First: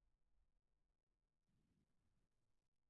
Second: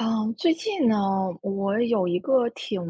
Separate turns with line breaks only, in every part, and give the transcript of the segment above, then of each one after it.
嗯，最近呢，我有一个挺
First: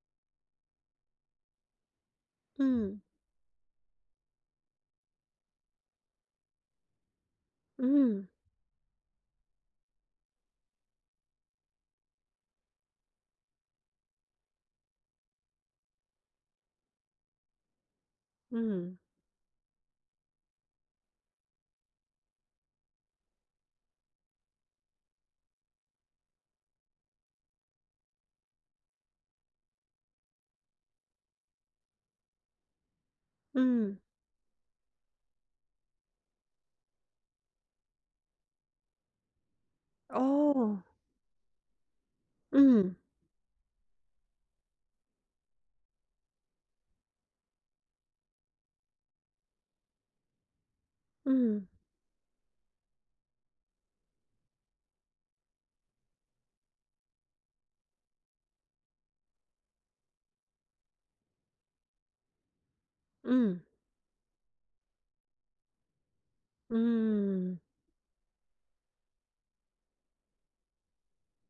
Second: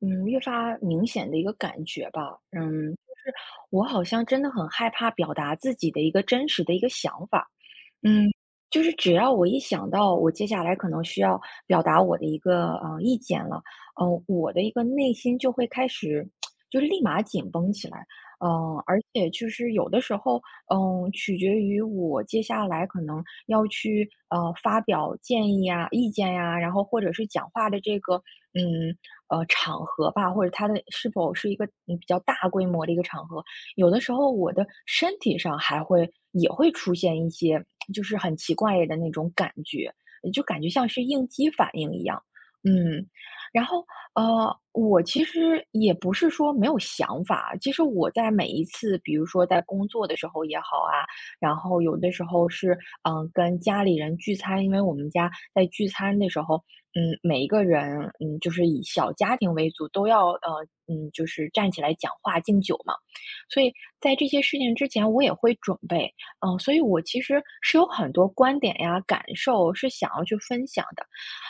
越发明显的一个感觉吧，
嗯，
就是我好像真的很害怕表达自己的一个真实的一个想法。
嗯，
嗯，就是只要我一想到我接下来可能需要表达我的一个意见了，我的一个内心就会开始就是立马紧绷起来。嗯、
嗯，
而且就是有的时候，取决于我接下来可能要去发表建议呀、意见呀、然后或者是讲话的这个嗯场合吧，或者它的是否是一个比较大规模的一个场合。有
嗯，
的时候我的身体上还会也会出现一些就是很奇怪的那种感觉，就感觉
哦，
像是应激反应一样。
嗯，
嗯，然后我其实也不是说没有想法。其实我在每一次，比如说在工作的时候也好啊，然
嗯，
后有的时候是跟家里人聚餐。因为我们家在聚餐的时候，每一个人就是以小家庭为主，都要就是站起来讲话敬酒嘛。
嗯，
所以在这些事情之前，我也会准备。所以我其实
嗯，
是有很多观点呀、感受是想要去分享的。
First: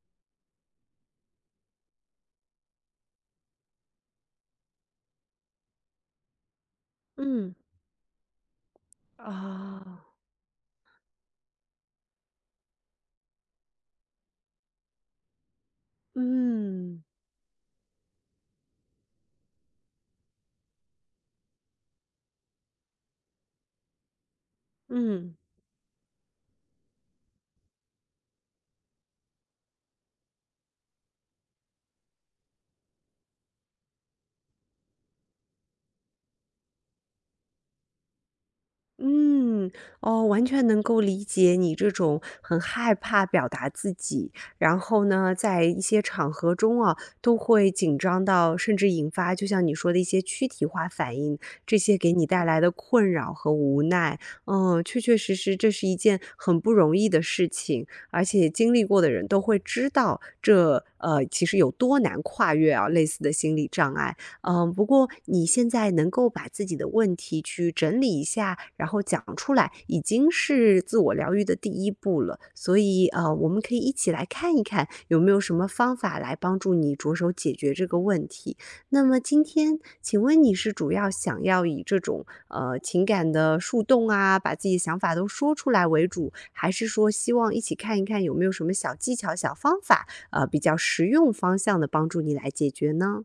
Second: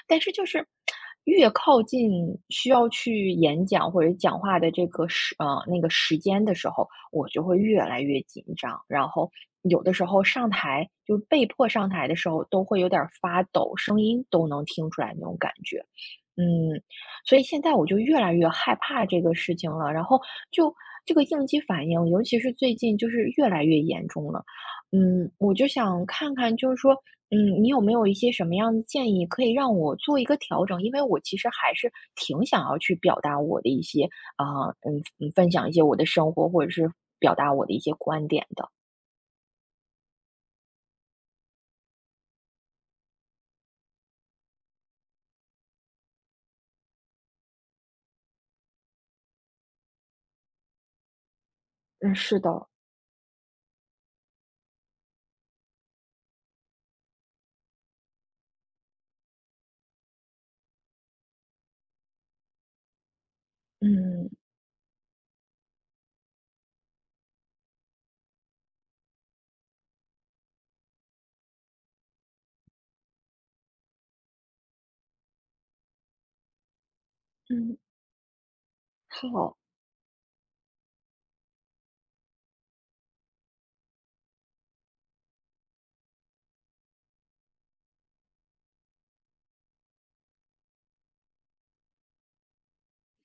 但是就是越靠近需要去演讲或者讲话的这个时呃那个时间的时候，我就
嗯，
会越来越紧张。然后有的
啊，
时候就被迫上台的时候，都会有点儿发抖，声音都能听出来那种感觉。嗯，
嗯，
所以现在我就越来越害怕这个事情了。然后就这个应激反应，尤其是最近就是越来越严重了。
嗯。
我就想看看，就是说，你有没有一些什么样的建议可以让我做一个调整？因为我其实还是挺想要去表达我的一些啊，分享一些我的生活，或者是表达我的一些观点的。
嗯，哦，完全能够理解你这种很害怕表达自己，然后呢，在一些场合中啊，都会紧张到甚至引发，就像你说的一些躯体化反应，这些给
嗯，
你
是
带来
的。
的困扰和无奈，嗯，确确实实这是一件很不容易的事情，而且经历过的人都会知道这其实有多难跨越啊类似的心理障碍。
嗯。嗯
嗯，不过你现在能够把自己的问题去整理一下，然后讲出来，已经是自我疗愈的第一步了。所以，我们可以一起来看一看有没有什么方法来帮助你着手解决
嗯，
这个问题。那么今
好。
天，请问你是主要想要以这种情感的树洞啊，把自己的想法都说出来为主，还是说希望一起看一看有没有什么小技巧、小方法，比较实用方向的帮助你来解决呢？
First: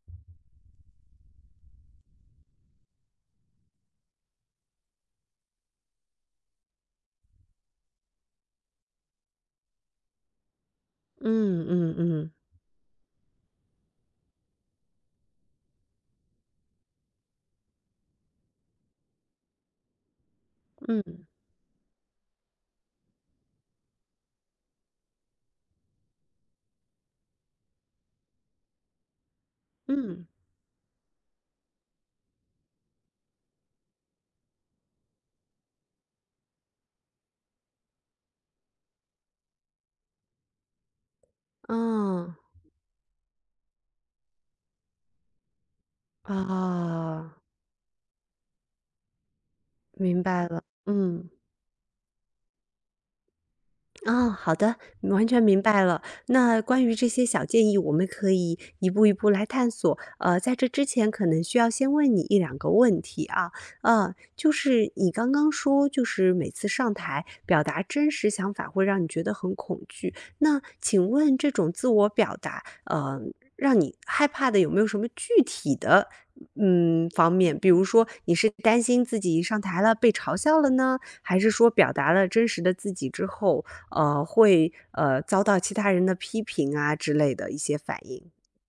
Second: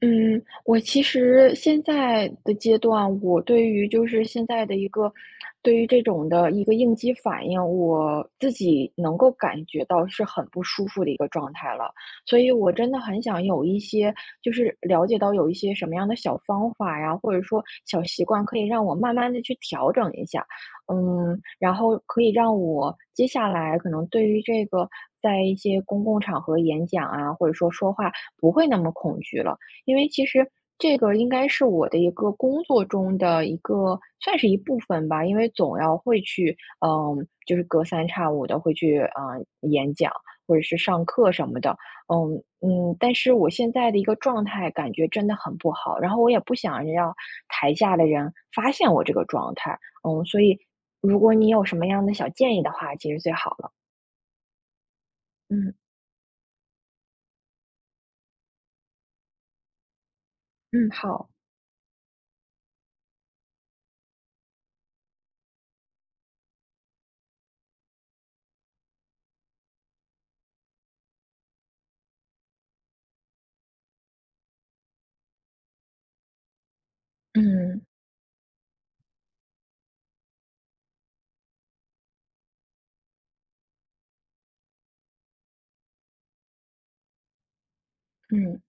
嗯，我其实现在的阶段，我对于就是现在的一个，对于这种的一个应激反应，我自己能够感觉到是很不舒服的一个状
嗯
态了。
嗯嗯
所以我真的很想有一些，就是了解到有一些什么样的小方法呀，或者说小习惯，可以让我慢慢的去调整一下。
嗯
然后可以让我接下来可能对于这个在一些公共场合演讲啊，或者说说话不会那么恐惧了。因
嗯，
为其
嗯
实这个应该是我的一个工作中的一个，算是一部分吧。因为总要会去，就是隔三差五的会去，演讲或者是上课什么的。嗯
哦，
但是我现在的一个状态感觉真的很不好，然后我也不想让
啊，
台下的人发现我这个状态。
明
所
白
以
了，
如
嗯。
果你有什么样的小建议的话，其实最好了。
哦，好的，完全明
嗯
白了。那关于这些小建议，我们可以一步一步来探索。在这之
嗯，
前，可
好。
能需要先问你一两个问题啊。就是你刚刚说，就是每次上台表达真实想法会让你觉得很恐惧。那请问这种自我表达，让你害怕的有没有什么具体的方面？比
嗯
如说，你是担心自己上台了被嘲笑了呢，还是说表达了真实的自己之后？会遭到其他人的批评啊之类的一些反应。
嗯。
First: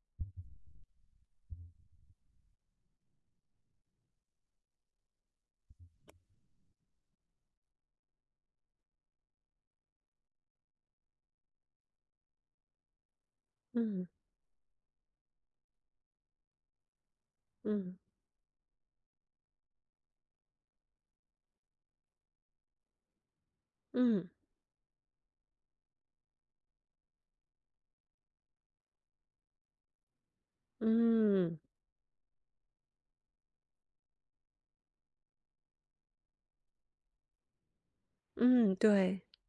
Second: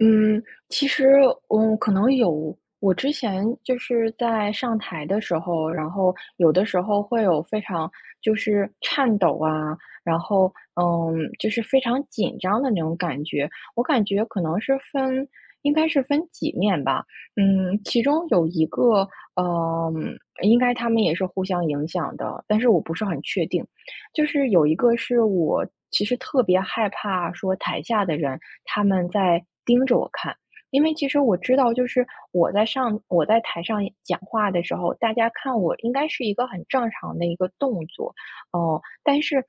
嗯，其实，可能有。我之前就是在上台的时候，然后有的时候会有非常就是颤抖啊，然后就是非常紧张的那种感觉。我感
嗯
觉可能应该是分几面吧。
嗯
其中有一个，嗯，应该他们也是互相影响的，但是我不是很确定。就
嗯
是有一个是我其实特别害怕说台下的人他们在盯着我看。因为其实我知
嗯
道，就是我在台上讲话的时候，大家看我应该是一个很正常的一个动作。
嗯，
哦、但
对
是。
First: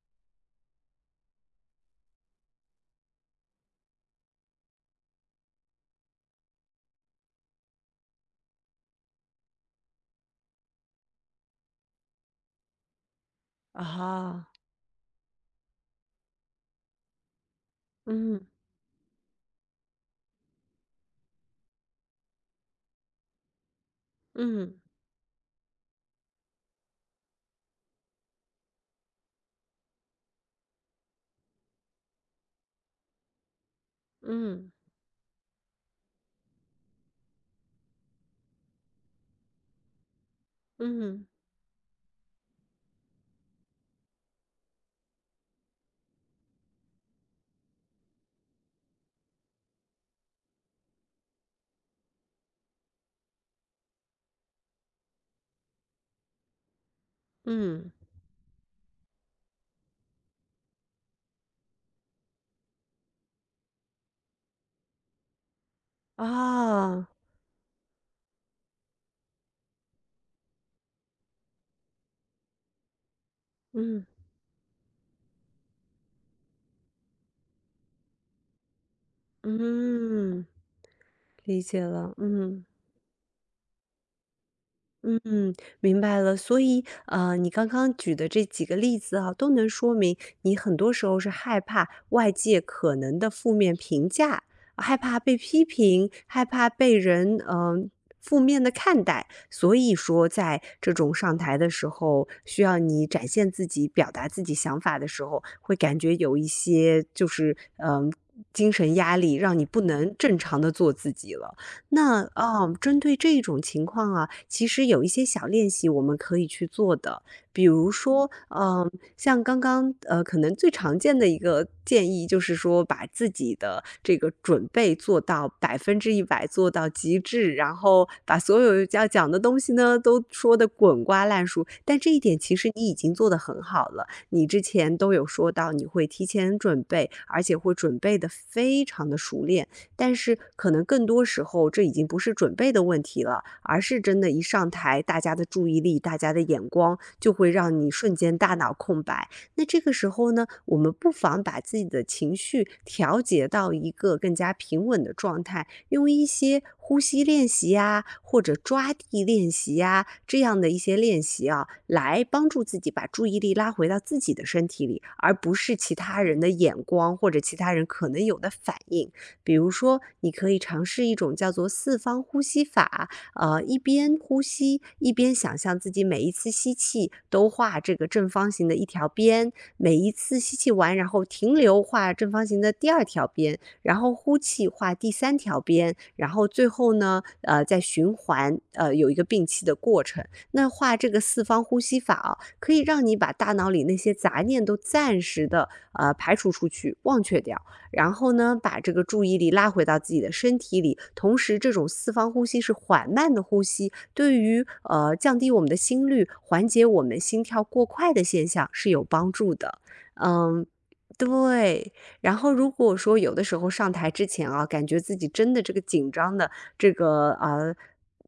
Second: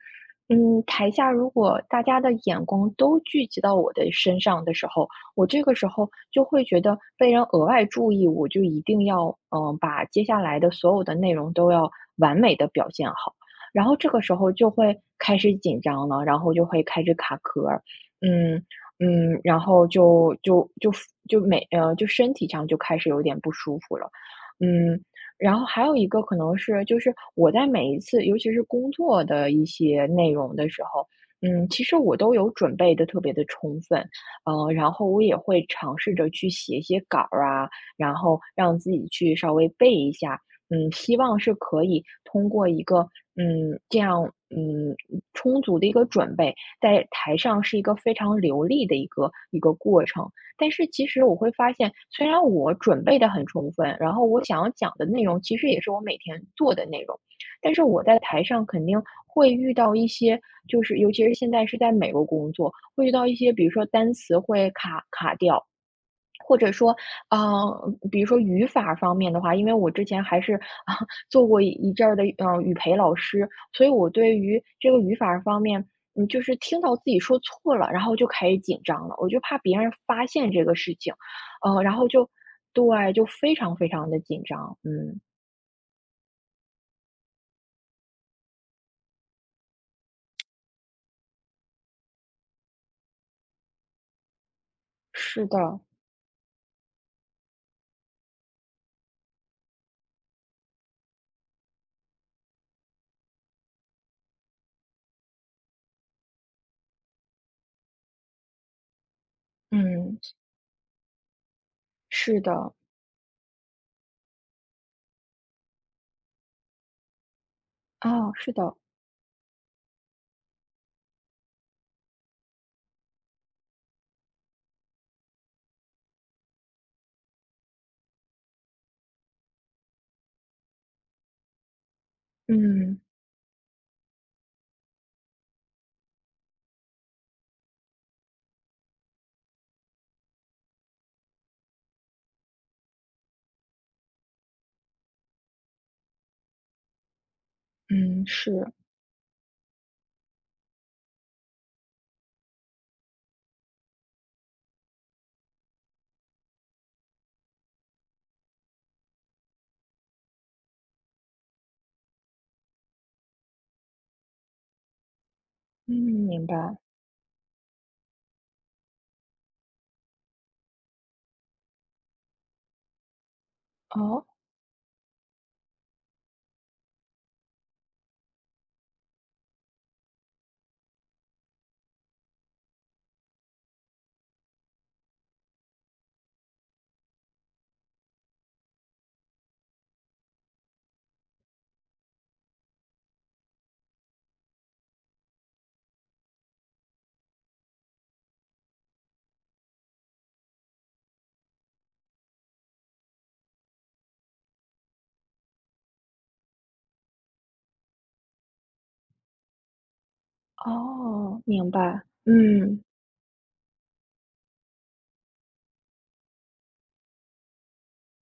台下如果大家的眼光都聚集到我的身上的时候，我这个时候就会觉得被人额外注意，我就一定要把接下来的所有的内容都要完美的表现好。然后这个时
啊，
候就会开始紧张了，然后就会开始卡壳儿。
嗯
嗯然后就身体上就开始有点不舒服了。
嗯
嗯。然后还有一个可能是，就是我在每一次，尤其是工作的一些内容的时候，其实我都有准备的特别的充分。
嗯
然后我也会尝试着去写一些稿儿啊，然后让自己去稍微背一下。希
嗯
望是可以通过一个,这样，充足的一个准备，在台上是一个非常流利的一个过程。但是其实我会发现，虽然我准备的很充分，然后我想要讲的内容其实也是我每天做的内容。但是
嗯
我在台上肯定会遇到一些，就是尤其是现在是在美国工作，会遇到一些，比如说单词会卡掉，或者说，
啊，
呃，比如说语法方面的话，因为我之前还是啊 做过一阵儿的语培老师。所以
嗯
我对于这个语法方面，就是听到自己说错了，然后就开始紧张了，我就怕别人发
嗯，
现这个事情。
理解
然后
了，
就
嗯。
对，就非常非常的紧张。嗯，
嗯，明白了。所以，你刚刚举的这几个例子啊，都能说明你很多时候是害怕外界可能的负面评价，害怕被
是
批
的。
评，害怕被人负面的看待。所以说，在这种上台的时候，需要你展现自己、表达自己想法的时候，会感觉有一些就是精神压力，让你不能
嗯，
正常的做自己了。那
是
啊，
的。
针对这种情况啊，其实有一些小练习我们可以去做的，比如说，
啊，是的。
像刚刚可能最常见的一个建议就是说，把自己的这个准备做到百分之一百，做到极致，然后把所有要讲的东西呢都说的滚瓜烂熟。但这一点其实你已
嗯
经做得很好了，你之前都有说到你会提前准备，而且会准备的非常的熟练。但是可能更多时候，这已经不是准备的问题了，而是真的一上台，大家的注意力、大家的眼光就会让你瞬
嗯，
间大
是。
脑空白。那这个时候呢，我们不妨把自己的情绪调节到一个更加平稳的状态，用一些呼吸练习呀，或者抓地练习呀，这样的一些练习啊，来帮助自己把注意力拉回到自己的身体里，而不是
嗯，
其他人
明
的
白。
眼光或者其他人可能有的反应。比如说，你可以尝试一种叫做四方呼吸法，一边
哦
呼吸，一边想象自己每一次吸气都画这个正方形的一条边，每一次吸气完，然后停留画正方形的第二条边，然后呼气画第三条边，然后最后呢，再循环，有一个摒气的过程。那画这个四方呼吸法啊，可以让你把大脑里那些杂念都暂时的排除出去，忘却掉。然后呢，把这个注意力拉回到自己的身体里，同时这种四方呼吸是缓慢的呼吸，对于降低我们的心率，缓解我们心跳过快的现象是有帮助的。嗯，
哦，明白。
对。然后如
嗯
果说有的时候上台之前啊，感觉自己真的这个紧张的这个。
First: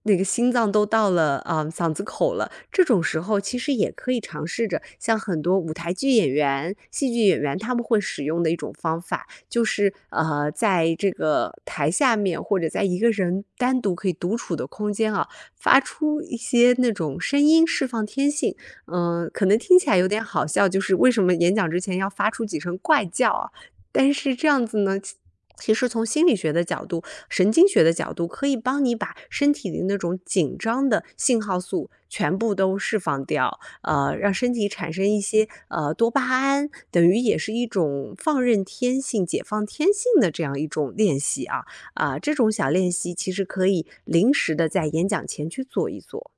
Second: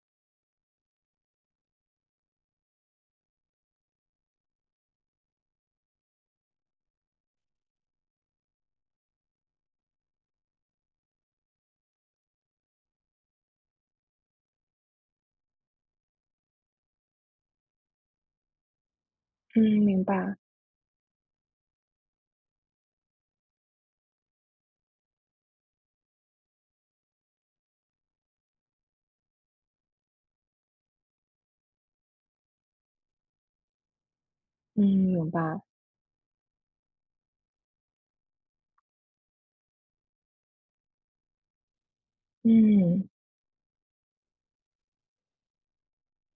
那个心脏都到了啊、嗓子口了，这种时候其实也可以尝试着像很多舞台剧演员、戏剧演员他们会使用的一种方法，就是在这个台下面或者在一个人单独可以独处的空间啊，发出一些那种声音释放天性。可能
嗯，
听起来
明
有点
白。
好笑，就是为什么演讲之前要发出几声怪叫啊？但是这样子呢，其实从心理学的角度、神经学的角度，可以帮你把身体里那种紧张的信号素全部都释放掉。让身体
嗯，
产生一
明
些
白。
多巴胺，等于也是一种放任天性、解放天性的这样一种练习啊。这种小练
嗯，
习其实可以临时的在演讲前去做一做。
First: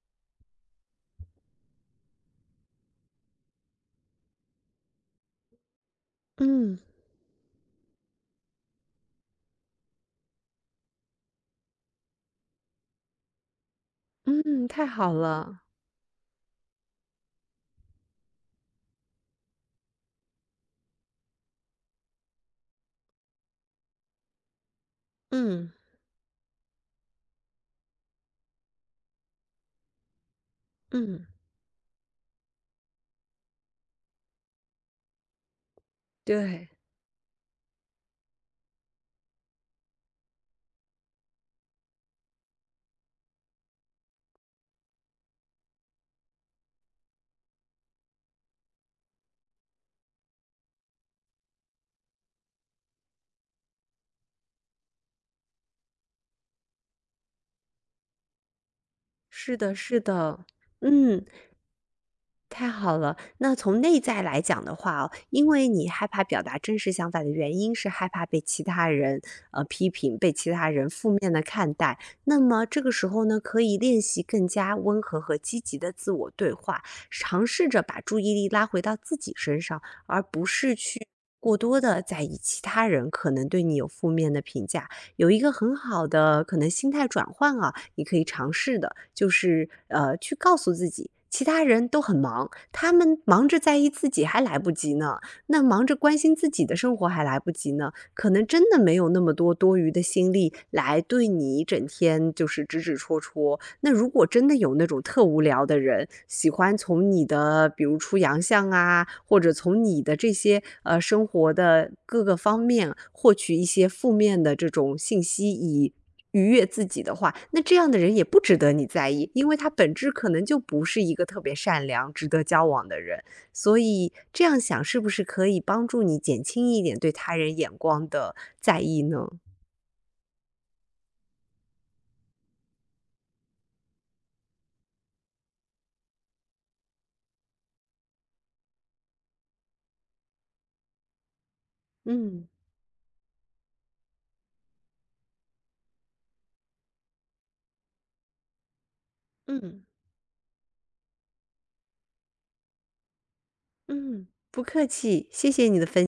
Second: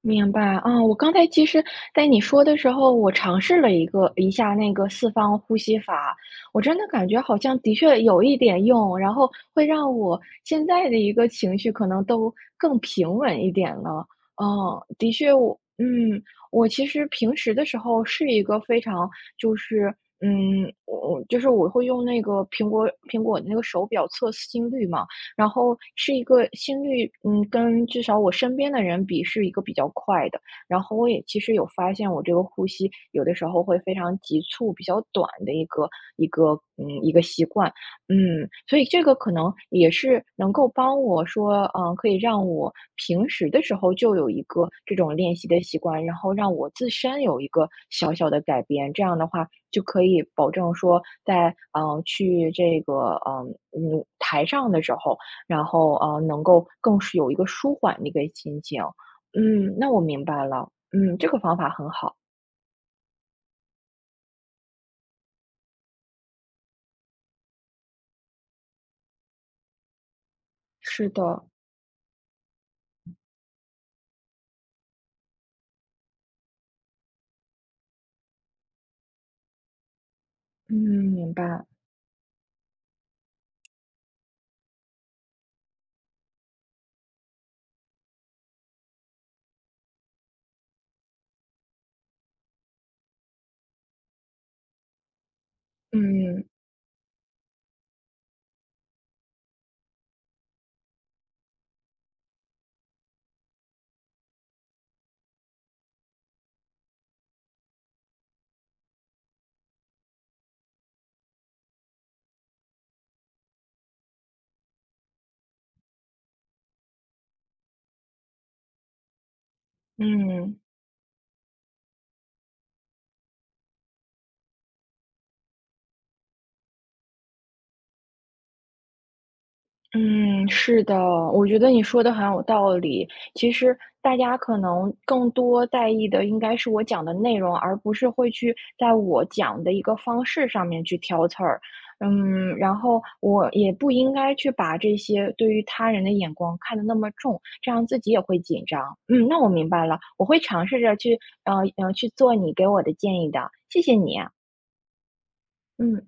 明白啊。我刚才其实在你说的时候，我尝试了一下那个四方呼吸法。我真
嗯
的感觉好像的确有一点用，然后会让我现在的一个情绪可能都更平稳一点了。
嗯，太
的
好
确我，
了。
我其实平时的时候是一个非常就是，我就是我会用那个苹果那个手表测心率嘛。然
嗯
后是一个心率，跟至少我身边的人比是一个比较快的。然后我也
嗯，
其实有发现，我这个呼吸有的时候会非常急促、比较短的
对，
一个习惯。所以这个可能也是能够帮我说，可以让我平时的时候就有一个这种练习的习惯，然后让我自身有一个小小的改变，这样的话就可以保证说在去这个台上的时候。然后，能够更是有一个舒缓的一个心情。
是的，
那
是
我明
的。
白了。嗯，
嗯，
这个方法很好。
太好了，那从内在来讲的话哦，因为你害怕表达真实想法的原因是害怕被其他人批评，被其他人
是
负面的
的。
看待。那么这个时候呢，可以练习更加温和和积极的自我对话，尝试着把注意力拉回到自己身上，而不是
嗯，
去
明
过
白。
多的在意其他人可能对你有负面的评价，有一个很好的可能心态转换啊，你可以尝试的，就是去告诉自己，其他人都很忙，他们忙着在意自己还来不及呢，那忙着关心
嗯。
自己的生活还来不及呢，可能真的没有那么多多余的心力来对你整天就是指指戳戳。那如果真的有那种特无聊的人，喜欢从你的比如出洋相啊，或者从你的这些生活的各个方面获取一些负面的这种信息，以愉悦自己的话，那这样的人也不值得你在意，因为他本质可能
嗯。
就不是一个特别善良、值得交往的人。所以这样想是不是可以帮助你减轻一点对他人眼光的在意呢？
嗯，是的。我觉得你说的很有道理。其实大家可能更多在意的应该是我讲的内容，而不是会去在我讲的一个方式上面去挑刺儿。
嗯。
然后我也不应该去把这些对于他人的眼光看得那么重，这样自己也会紧张。嗯，那我明
嗯
白了。我会尝试着去，去做你给我的建议的。谢谢你
嗯。
啊
不客气，谢谢你的分
嗯。